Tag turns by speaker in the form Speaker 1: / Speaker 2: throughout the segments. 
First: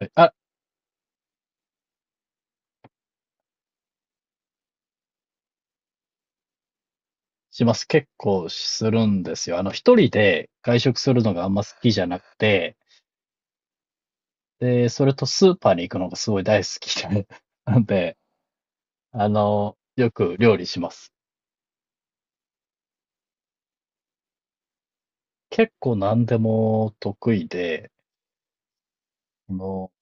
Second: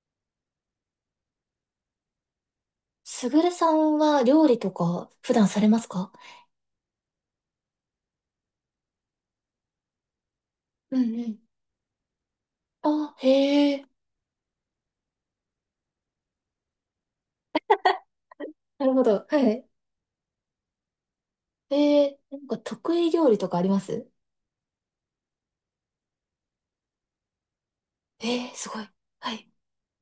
Speaker 1: はい。
Speaker 2: すぐるさんは料理とか普段されますか？
Speaker 1: します。結構するんですよ。一人で外
Speaker 2: う
Speaker 1: 食す
Speaker 2: ん
Speaker 1: る
Speaker 2: う
Speaker 1: の
Speaker 2: ん。
Speaker 1: があんま好きじゃなくて、
Speaker 2: あ、へえ、
Speaker 1: で、それとスーパーに行くのがすごい大好きで、なんで、
Speaker 2: なるほど。はい。
Speaker 1: よく料理します。
Speaker 2: へえ、なんか得意料理とかあります？
Speaker 1: 結構何でも得意で、
Speaker 2: えー、すごい。はい。
Speaker 1: あの、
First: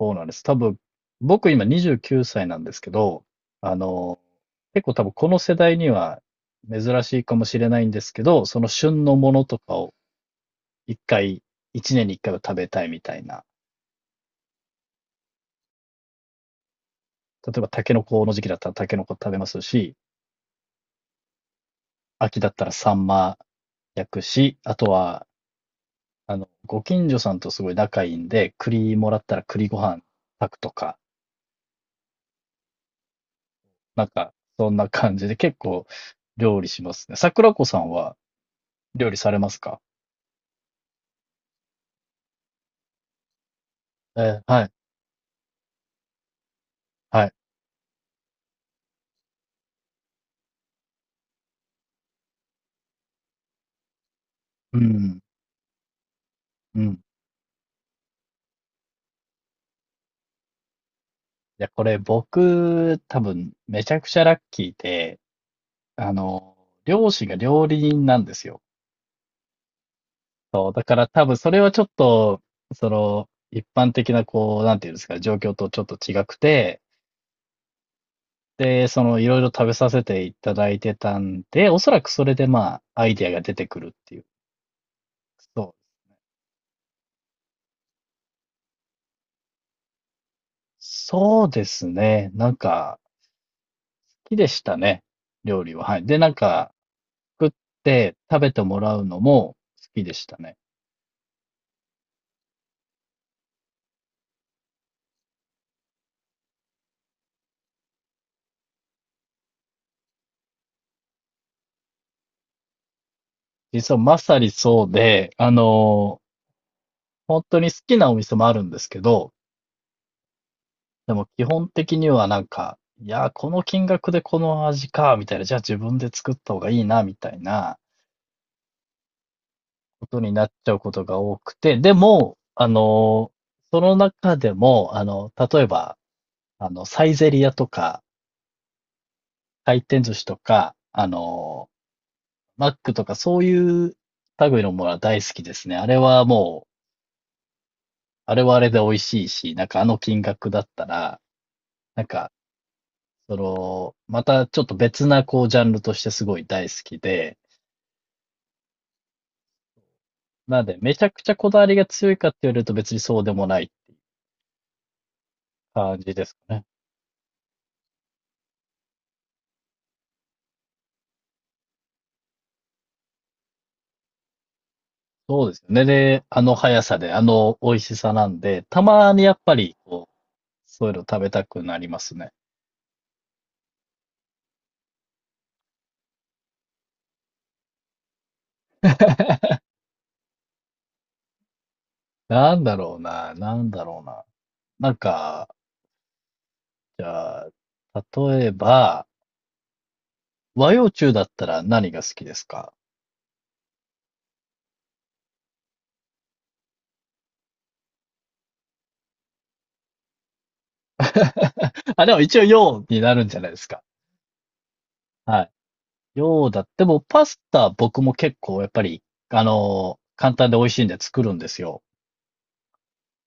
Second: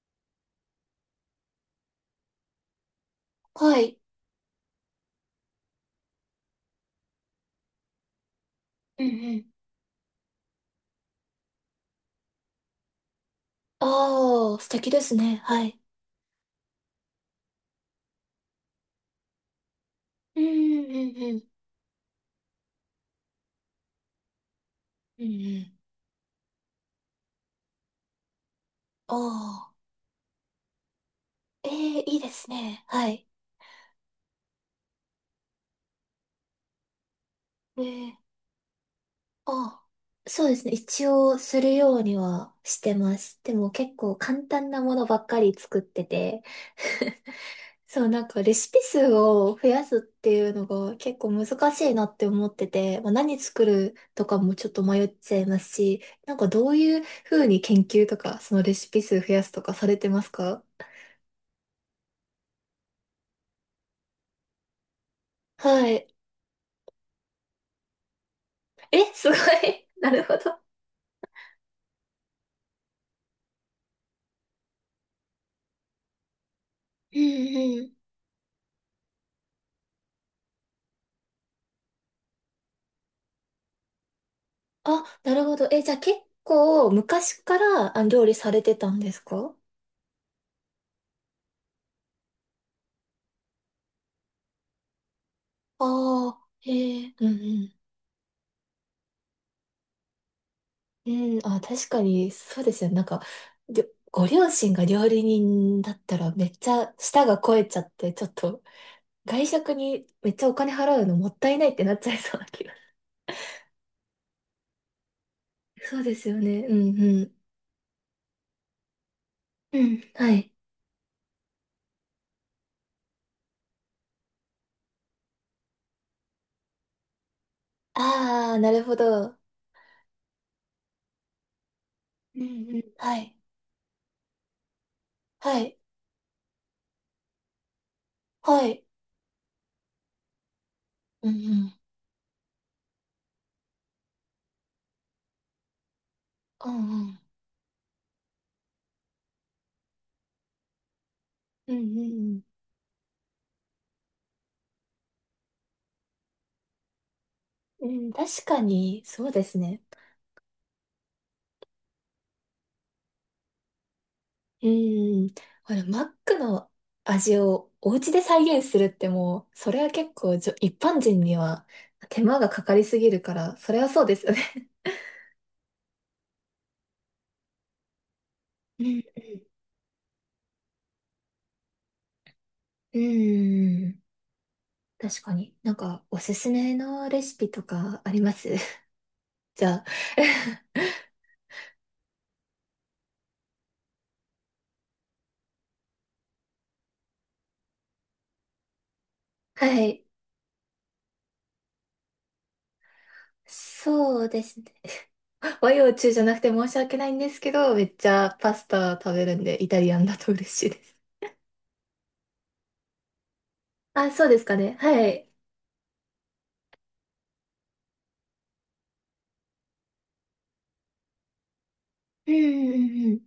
Speaker 1: そうなんです。多分、僕今29歳なんですけど、あ
Speaker 2: はい。
Speaker 1: の、結構多分この世代には珍しいかもしれないんですけど、その
Speaker 2: う
Speaker 1: 旬
Speaker 2: んう
Speaker 1: のもの
Speaker 2: ん。
Speaker 1: とかを一回、一年に一回は食べたいみたいな。
Speaker 2: ああ、素敵ですね。はい。
Speaker 1: 例えばタケノコの時期だったらタケノコ食べますし、
Speaker 2: うんうんうんうん。
Speaker 1: 秋だったらサンマ焼くし、あと
Speaker 2: うん
Speaker 1: は、
Speaker 2: うん。
Speaker 1: ご近所さんとすごい仲いいんで、栗も
Speaker 2: あ
Speaker 1: らったら栗
Speaker 2: あ、
Speaker 1: ご飯炊くとか、
Speaker 2: ええ、いいですね。はい。
Speaker 1: なんか、そんな感じで結構料理しますね。桜子さ
Speaker 2: え
Speaker 1: ん
Speaker 2: ー、
Speaker 1: は料理されますか？
Speaker 2: ああ、そうですね。一応するようにはしてます。でも結構簡
Speaker 1: は
Speaker 2: 単
Speaker 1: い、
Speaker 2: なものばっかり作ってて。
Speaker 1: は い。
Speaker 2: そう、なんかレシピ数を増やすっていうのが結構難しいなって思ってて、まあ、何作るとかもちょっ
Speaker 1: う
Speaker 2: と迷っ
Speaker 1: ん、
Speaker 2: ちゃいますし、なんかどう
Speaker 1: うん。い
Speaker 2: いうふうに研究とか、そのレシピ数増やすとかされてますか？
Speaker 1: や、これ僕、多分、めちゃくちゃラッキーで、
Speaker 2: はい。
Speaker 1: あの、両親が料理人なんですよ。
Speaker 2: え、すごい。なるほど。
Speaker 1: そうだから多分それはちょっと、一般的なこう、なんていうんですか、状況とちょっと違くて、
Speaker 2: うんうん。
Speaker 1: で、いろいろ食べさせていただいてたんで、おそらくそれでまあ、アイディアが出てくるっていう。
Speaker 2: あ、なるほ
Speaker 1: そ
Speaker 2: ど。え、じゃ
Speaker 1: う。
Speaker 2: あ結構昔から料理されてたんですか？
Speaker 1: そうですね。なんか、好きでしたね。料理
Speaker 2: あ
Speaker 1: は。はい。で、なん
Speaker 2: あー、
Speaker 1: か、
Speaker 2: へえ。うん
Speaker 1: 作っ
Speaker 2: うん
Speaker 1: て食べてもらうのも好きでしたね。
Speaker 2: うん、あ、確かに、そうですよね。なんか、りょご両親が料理人だったらめっちゃ舌が肥えちゃって、ちょっと外食にめっちゃお金払うのもったいないってなっちゃいそうな気が。
Speaker 1: 実はまさにそうで、
Speaker 2: そうですよね。うんうん。
Speaker 1: 本当に好きなお店もあるんですけど、
Speaker 2: うん、はい。
Speaker 1: でも基本的にはなんか、いや、この金額でこの味か、みたいな、じゃあ自分で作った方がいいな、みたいな
Speaker 2: ああ、なるほど。
Speaker 1: ことになっちゃうことが多くて、でも、
Speaker 2: うんうん。はい。
Speaker 1: その中でも、
Speaker 2: は
Speaker 1: 例え
Speaker 2: い。
Speaker 1: ば、サイゼリヤとか、
Speaker 2: はい。
Speaker 1: 回転寿司とか、
Speaker 2: うんうん。
Speaker 1: マックとか、そういう類のものは大好きですね。あれはもう、
Speaker 2: うんうん。
Speaker 1: あれはあれで美味しいし、なんかあの金額だったら、
Speaker 2: うんう
Speaker 1: なんか、
Speaker 2: ん
Speaker 1: またちょっと別なこうジャンルとしてすごい大好きで、
Speaker 2: うん。うん、確かに、そうですね。
Speaker 1: なんで、めちゃくちゃこだわりが強いかって言われると別にそうでもない
Speaker 2: うーん。これ、
Speaker 1: 感
Speaker 2: マッ
Speaker 1: じです
Speaker 2: ク
Speaker 1: かね。
Speaker 2: の味をお家で再現するってもう、それは結構一般人には手間がかかりすぎるから、それはそうですよね。
Speaker 1: そうですよね。で、あの速さで、あの美味しさなんで、た
Speaker 2: うん。
Speaker 1: まにやっぱり、こう、そういうの食べたくなりますね。
Speaker 2: うーん、確かに。なんか、おすすめのレシピとかあります？ じゃあ。
Speaker 1: なんだろうな、なんだろうな。なんか、じゃあ、例えば、
Speaker 2: はい。
Speaker 1: 和洋中だったら何が好きですか？
Speaker 2: そうですね。和洋中じゃなくて申し訳ないんですけど、めっちゃパスタ食べるんで、イタリアンだと嬉しいです。
Speaker 1: あ、でも一応洋になるんじゃないですか。
Speaker 2: あ、そうですかね。はい。
Speaker 1: はい。洋だって。でもパスタ僕も結構やっぱり、簡単で美味しいんで作るんですよ。
Speaker 2: うんうんうんうん。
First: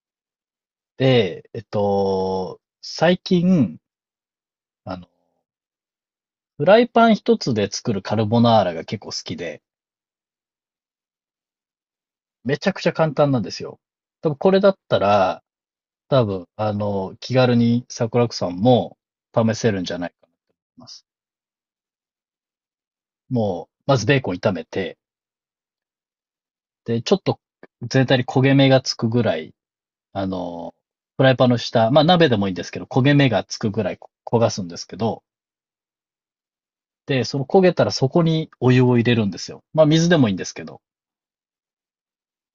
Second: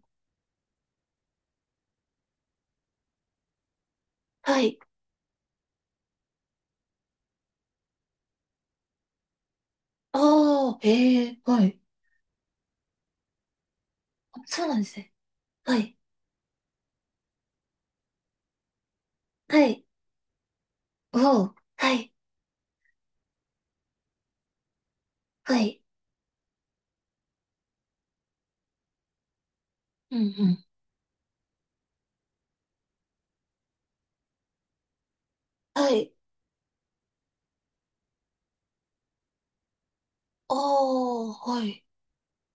Speaker 1: で、最近、
Speaker 2: はい。
Speaker 1: あの、フライパン一つで作るカルボナーラが結構好きで、
Speaker 2: ああ、へえ、はい。
Speaker 1: めちゃくちゃ簡単なんですよ。多分
Speaker 2: あ、
Speaker 1: これ
Speaker 2: そう
Speaker 1: だっ
Speaker 2: なんです
Speaker 1: た
Speaker 2: ね。
Speaker 1: ら、
Speaker 2: はい。
Speaker 1: 多分、気軽に桜子さんも試
Speaker 2: は
Speaker 1: せる
Speaker 2: い。
Speaker 1: んじゃないかなと思います。
Speaker 2: うお、はい。
Speaker 1: もう、まずベーコン炒めて、
Speaker 2: はい。
Speaker 1: で、ちょっと全体に焦げ目がつくぐらい、
Speaker 2: うんう
Speaker 1: あ
Speaker 2: ん。
Speaker 1: の、フライパンの下、まあ鍋でもいいんですけど、焦げ目がつくぐらい焦がすんですけど、
Speaker 2: はい。
Speaker 1: で、その焦げたらそこにお湯を入れるんですよ。まあ水でもいいんです
Speaker 2: あ
Speaker 1: けど。
Speaker 2: あ、はい。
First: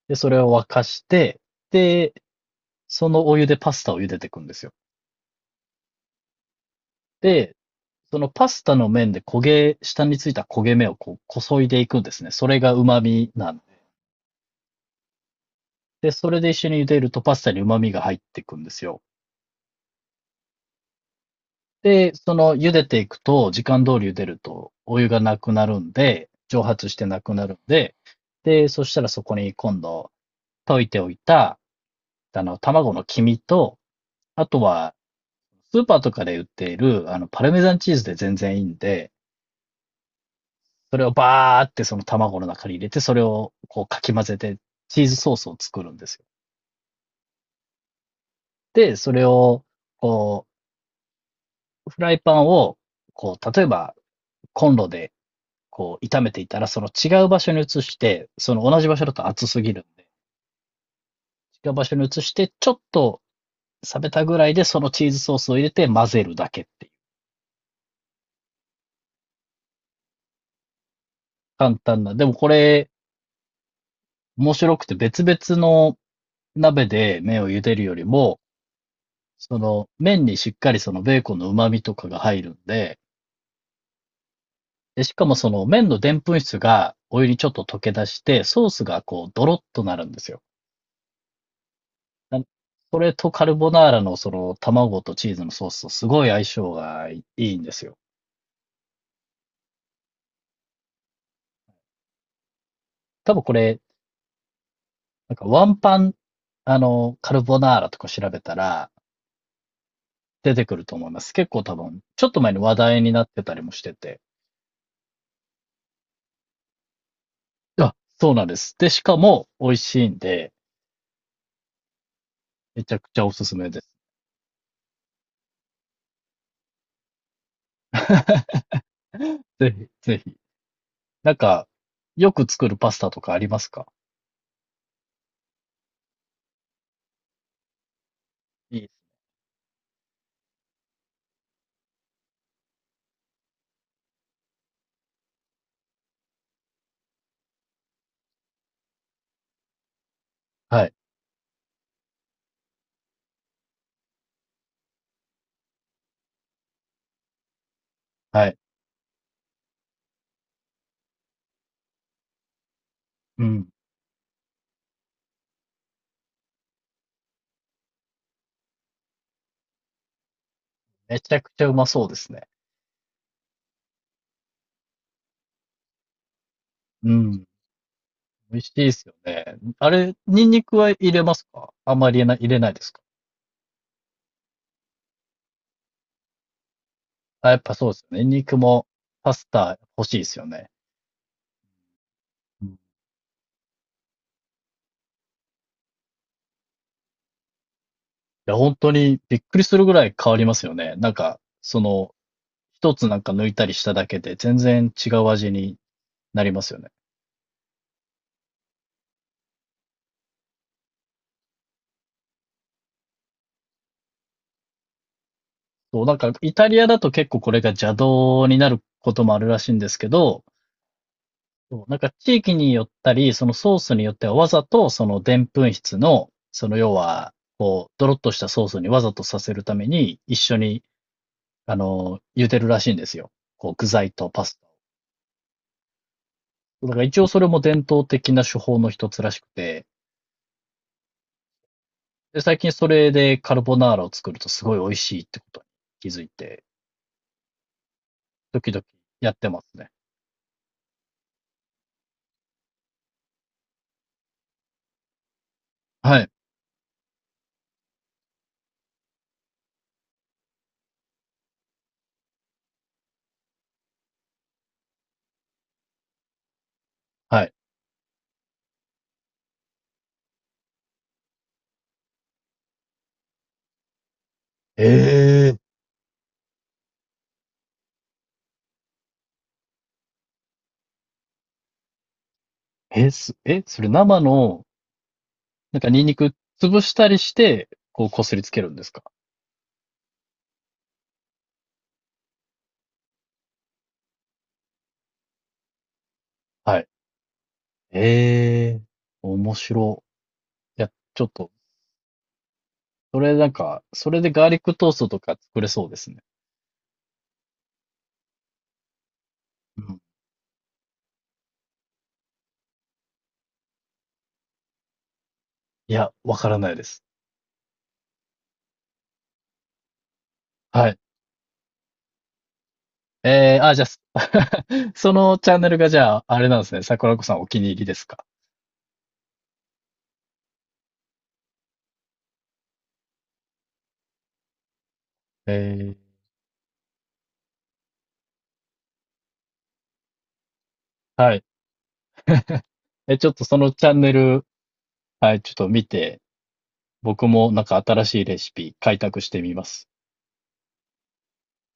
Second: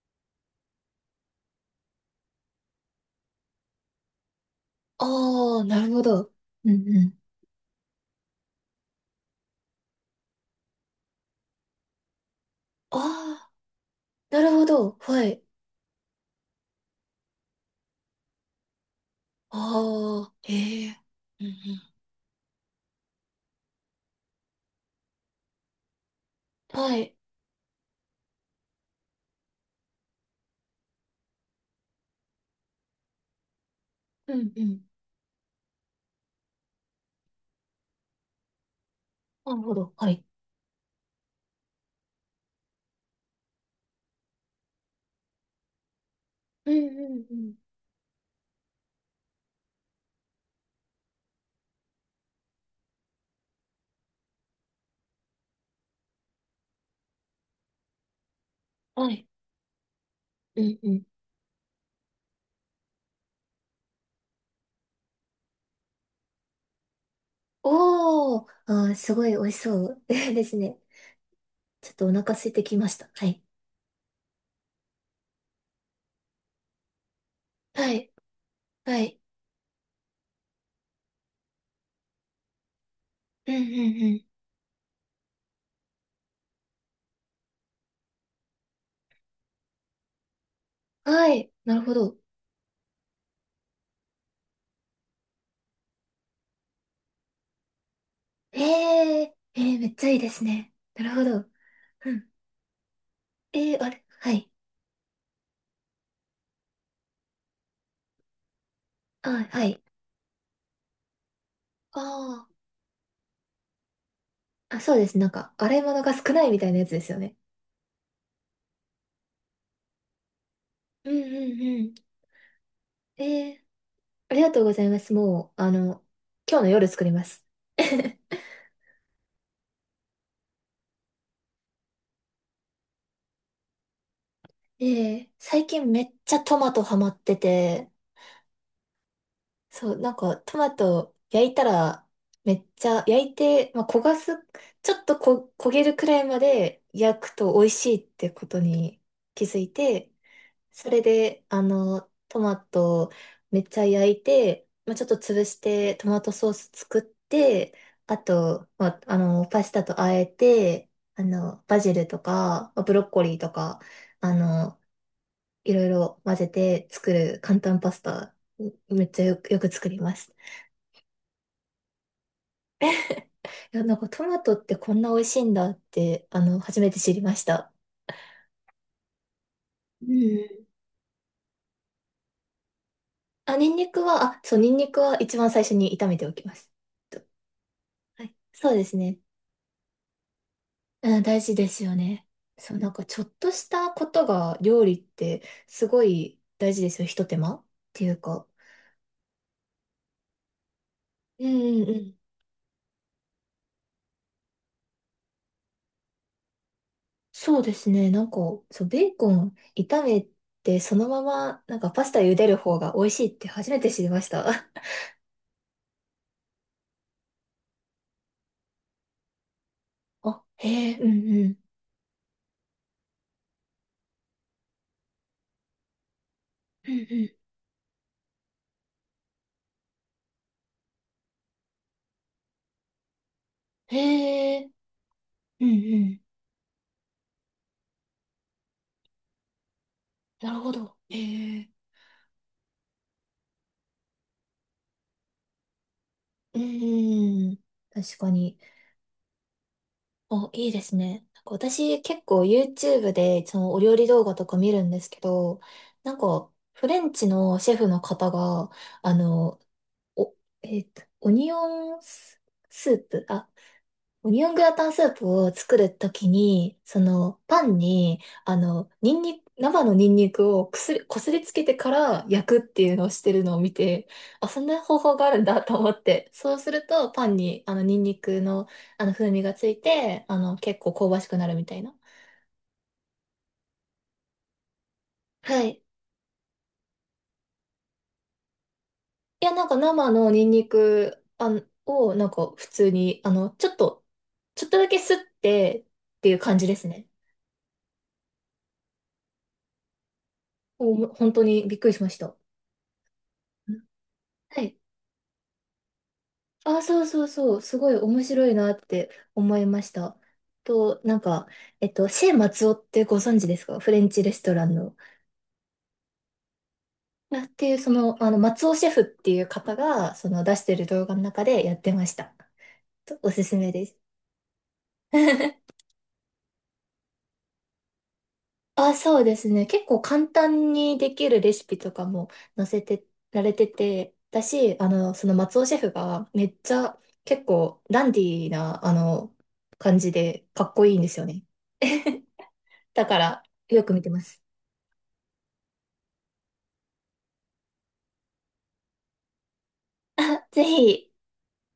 Speaker 1: で、それを沸かして、で、そのお湯でパスタを茹でていくんですよ。
Speaker 2: ああ、なるほど。うんうん。
Speaker 1: で、そのパスタの面で焦げ、下についた焦げ目をこう、こそいでいくんですね。それが
Speaker 2: あ
Speaker 1: 旨味
Speaker 2: あ、
Speaker 1: なんで。
Speaker 2: なるほど。はい。
Speaker 1: で、それで一緒に茹でるとパスタに旨味が入っていくんですよ。
Speaker 2: ああ、へえ。うんう
Speaker 1: で、その茹でていくと、時間通り茹でると、お湯がなくなるんで、蒸
Speaker 2: ん。
Speaker 1: 発し
Speaker 2: は
Speaker 1: て
Speaker 2: い。
Speaker 1: なくなるんで、で、そしたらそこに今度、溶いておいた、卵の黄身と、
Speaker 2: う
Speaker 1: あ
Speaker 2: ん
Speaker 1: と
Speaker 2: うん。
Speaker 1: は、スーパーとかで売っている、パルメザンチーズで全然いいんで、
Speaker 2: なるほど。はい。
Speaker 1: それをバーってその卵の中に入れて、それをこうかき混ぜて、チーズソースを作るんですよ。
Speaker 2: うんうんうん。
Speaker 1: で、それを、こう、フライパンを、こう、例えばコンロでこう炒めていたら、その違う場所に移して、その同じ場所
Speaker 2: は
Speaker 1: だ
Speaker 2: い。
Speaker 1: と熱すぎるんで、
Speaker 2: うんうん。
Speaker 1: 違う場所に移して、ちょっと冷めたぐらいでそのチーズソースを入れて混ぜるだけっていう。
Speaker 2: おー、あー、すごい美味しそう ですね。
Speaker 1: 簡
Speaker 2: ちょっ
Speaker 1: 単
Speaker 2: とお
Speaker 1: な。で
Speaker 2: 腹
Speaker 1: も
Speaker 2: 空
Speaker 1: こ
Speaker 2: いてきま
Speaker 1: れ、
Speaker 2: した。はい。
Speaker 1: 面白くて別々の鍋で麺を茹でる
Speaker 2: は
Speaker 1: より
Speaker 2: い。
Speaker 1: も、
Speaker 2: はい。
Speaker 1: その麺にしっかりそのベーコンの旨味とかが入るんで、
Speaker 2: うんうん
Speaker 1: で、しかもその麺のでんぷん質がお湯にちょっと溶け出して、ソースがこうドロッとなるんですよ。
Speaker 2: うん。はい。なるほど。
Speaker 1: なそれとカルボナーラのその卵とチーズのソースとすごい相性がいいいんですよ。
Speaker 2: えええー、めっちゃいいですね。なるほど。うん。
Speaker 1: 多分こ
Speaker 2: え
Speaker 1: れ、
Speaker 2: ー、あれ、はい。
Speaker 1: なんかワンパン、カルボナーラとか調べたら
Speaker 2: あ、はい。
Speaker 1: 出てくると思います。結構多分、ちょっと
Speaker 2: あ
Speaker 1: 前に話題になってたりもしてて。
Speaker 2: あ。あ、そうです。なんか、洗い物が少ないみたいなやつですよね。
Speaker 1: あ、そうなんです。で、しかも美味しいんで、
Speaker 2: うんうんうん。
Speaker 1: めちゃくち
Speaker 2: え
Speaker 1: ゃおすす
Speaker 2: ー、
Speaker 1: めです。
Speaker 2: ありがとうございます。もう、今日の夜作ります。
Speaker 1: ぜひ、ぜひ。なんか、よく作るパスタとかありますか？
Speaker 2: えー、最近めっちゃトマトハマってて、そう、なんか、トマト焼いたら、めっちゃ焼いて、まあ、焦がす、ちょっと焦げるくらいまで焼くと美味しいってことに気づいて、
Speaker 1: は
Speaker 2: そ
Speaker 1: い、
Speaker 2: れで、トマトをめっちゃ焼いて、まあ、ちょっと潰してトマトソース作って、あ
Speaker 1: はい。
Speaker 2: と、まあ、パスタと和えて、バジルとか、まあブロッコリー
Speaker 1: う
Speaker 2: と
Speaker 1: ん。
Speaker 2: か、あの、いろいろ混ぜて作る簡単パスタ、めっちゃよく作ります。
Speaker 1: めちゃくちゃうまそうですね。
Speaker 2: いや、なんかトマトってこんな美味しいんだって、初めて
Speaker 1: う
Speaker 2: 知りまし
Speaker 1: ん。
Speaker 2: た。
Speaker 1: 美味しいですよね。あ
Speaker 2: う
Speaker 1: れ、ニ
Speaker 2: ん。
Speaker 1: ンニクは入れますか？あんまり入れない、入れないですか？
Speaker 2: あ、ニンニクは、あ、そう、ニンニクは一番最初に炒めておきます。と
Speaker 1: あ、やっぱそうですよ
Speaker 2: は
Speaker 1: ね。ニン
Speaker 2: い、
Speaker 1: ニク
Speaker 2: そうで
Speaker 1: も
Speaker 2: すね。
Speaker 1: パスタ欲しいですよね。
Speaker 2: うん、大事ですよね。
Speaker 1: うん。
Speaker 2: そう、
Speaker 1: い
Speaker 2: なんかちょっとしたことが料理ってすごい大事ですよ。ひと手間っていうか。
Speaker 1: や、本当にびっくりするぐらい変わりますよね。なんか、
Speaker 2: う
Speaker 1: そ
Speaker 2: んうんうん。
Speaker 1: の、一つなんか抜いたりしただけで全然違う味になりますよね。
Speaker 2: そうですね。なんか、そう、ベーコン炒めてそのままなんかパスタ茹でる方が美味しいって初めて知りました。
Speaker 1: そう、なんかイタリアだと結構これが邪道になることもあるらしいんですけ
Speaker 2: あ、
Speaker 1: ど、
Speaker 2: へえ、うんうん。
Speaker 1: そうなんか地域によったり、そのソースによってはわざとそのでんぷん質の、その
Speaker 2: う
Speaker 1: 要
Speaker 2: ん
Speaker 1: は、
Speaker 2: う
Speaker 1: こう、ドロッとしたソースにわざとさせるために一緒に、茹でるらしいんですよ。こう、具
Speaker 2: ん。
Speaker 1: 材とパ
Speaker 2: へ
Speaker 1: スタ
Speaker 2: え、うんうん。
Speaker 1: を。だから一応それも伝統的な手法の一つらしくて、
Speaker 2: なるほど。へえ、
Speaker 1: で、最近それでカルボナーラを作るとすごい美味しいってことに気づい
Speaker 2: うん
Speaker 1: て、
Speaker 2: うん。確かに。
Speaker 1: 時々やってますね。
Speaker 2: お、いいですね。なんか私結構 YouTube でそのお料理動画とか見るんですけど、なん
Speaker 1: はい。
Speaker 2: かフレンチのシェフの方が、あの、お、えっと、オニオンス、スープ、あ、オニオングラタンスープを作るときに、その
Speaker 1: はい。
Speaker 2: パンに、ニンニク、生のニンニクをくすり、こすりつけてから焼くっていうのをしてるのを見て、あ、そんな方法があるん
Speaker 1: え
Speaker 2: だと思って、そうするとパンにあのニンニクのあの風味がついて、結構香ばしくなるみたいな。
Speaker 1: ええ、それ生の、
Speaker 2: はい。
Speaker 1: な
Speaker 2: い
Speaker 1: んかニンニク潰したりして、こう、こすりつけるんですか？
Speaker 2: や、なんか生のニンニクあんをなんか普通に、ちょっとだけすってっていう感じで
Speaker 1: は
Speaker 2: す
Speaker 1: い。
Speaker 2: ね。
Speaker 1: ええ、面白。いや、
Speaker 2: お、
Speaker 1: ちょ
Speaker 2: 本
Speaker 1: っ
Speaker 2: 当
Speaker 1: と、
Speaker 2: にびっくりしました。
Speaker 1: それなん
Speaker 2: うん
Speaker 1: か、それでガーリッ
Speaker 2: はい
Speaker 1: クトーストとか作れそうですね。
Speaker 2: あ、そうそうそう、すごい面白いなって思いま
Speaker 1: う
Speaker 2: し
Speaker 1: ん。
Speaker 2: た。なんか、シェー松尾ってご存知ですか？フレンチレストランの。
Speaker 1: いや、わからないです。
Speaker 2: あっていう、その、松尾シェフっていう方が、その出してる
Speaker 1: はい。
Speaker 2: 動画の中でやってました。とおすす
Speaker 1: え
Speaker 2: め
Speaker 1: じ
Speaker 2: で
Speaker 1: ゃあ、
Speaker 2: す。
Speaker 1: そのチャンネル がじゃあ、あれなんですね。桜子さんお気に入りですか。
Speaker 2: あ、そうですね。結構簡単にできるレシピとかも載せてられてて、だし、その
Speaker 1: え
Speaker 2: 松尾シェフ
Speaker 1: え、
Speaker 2: がめっちゃ結構ダンディーな、感じでかっこいいんですよ
Speaker 1: は
Speaker 2: ね。
Speaker 1: い。
Speaker 2: だか
Speaker 1: え、ちょっ
Speaker 2: ら、
Speaker 1: とその
Speaker 2: よ
Speaker 1: チ
Speaker 2: く
Speaker 1: ャ
Speaker 2: 見
Speaker 1: ン
Speaker 2: て
Speaker 1: ネ
Speaker 2: ます。
Speaker 1: ル、はい、ちょっと見て、僕もなんか新しいレシピ開拓してみます。
Speaker 2: あ、ぜひ、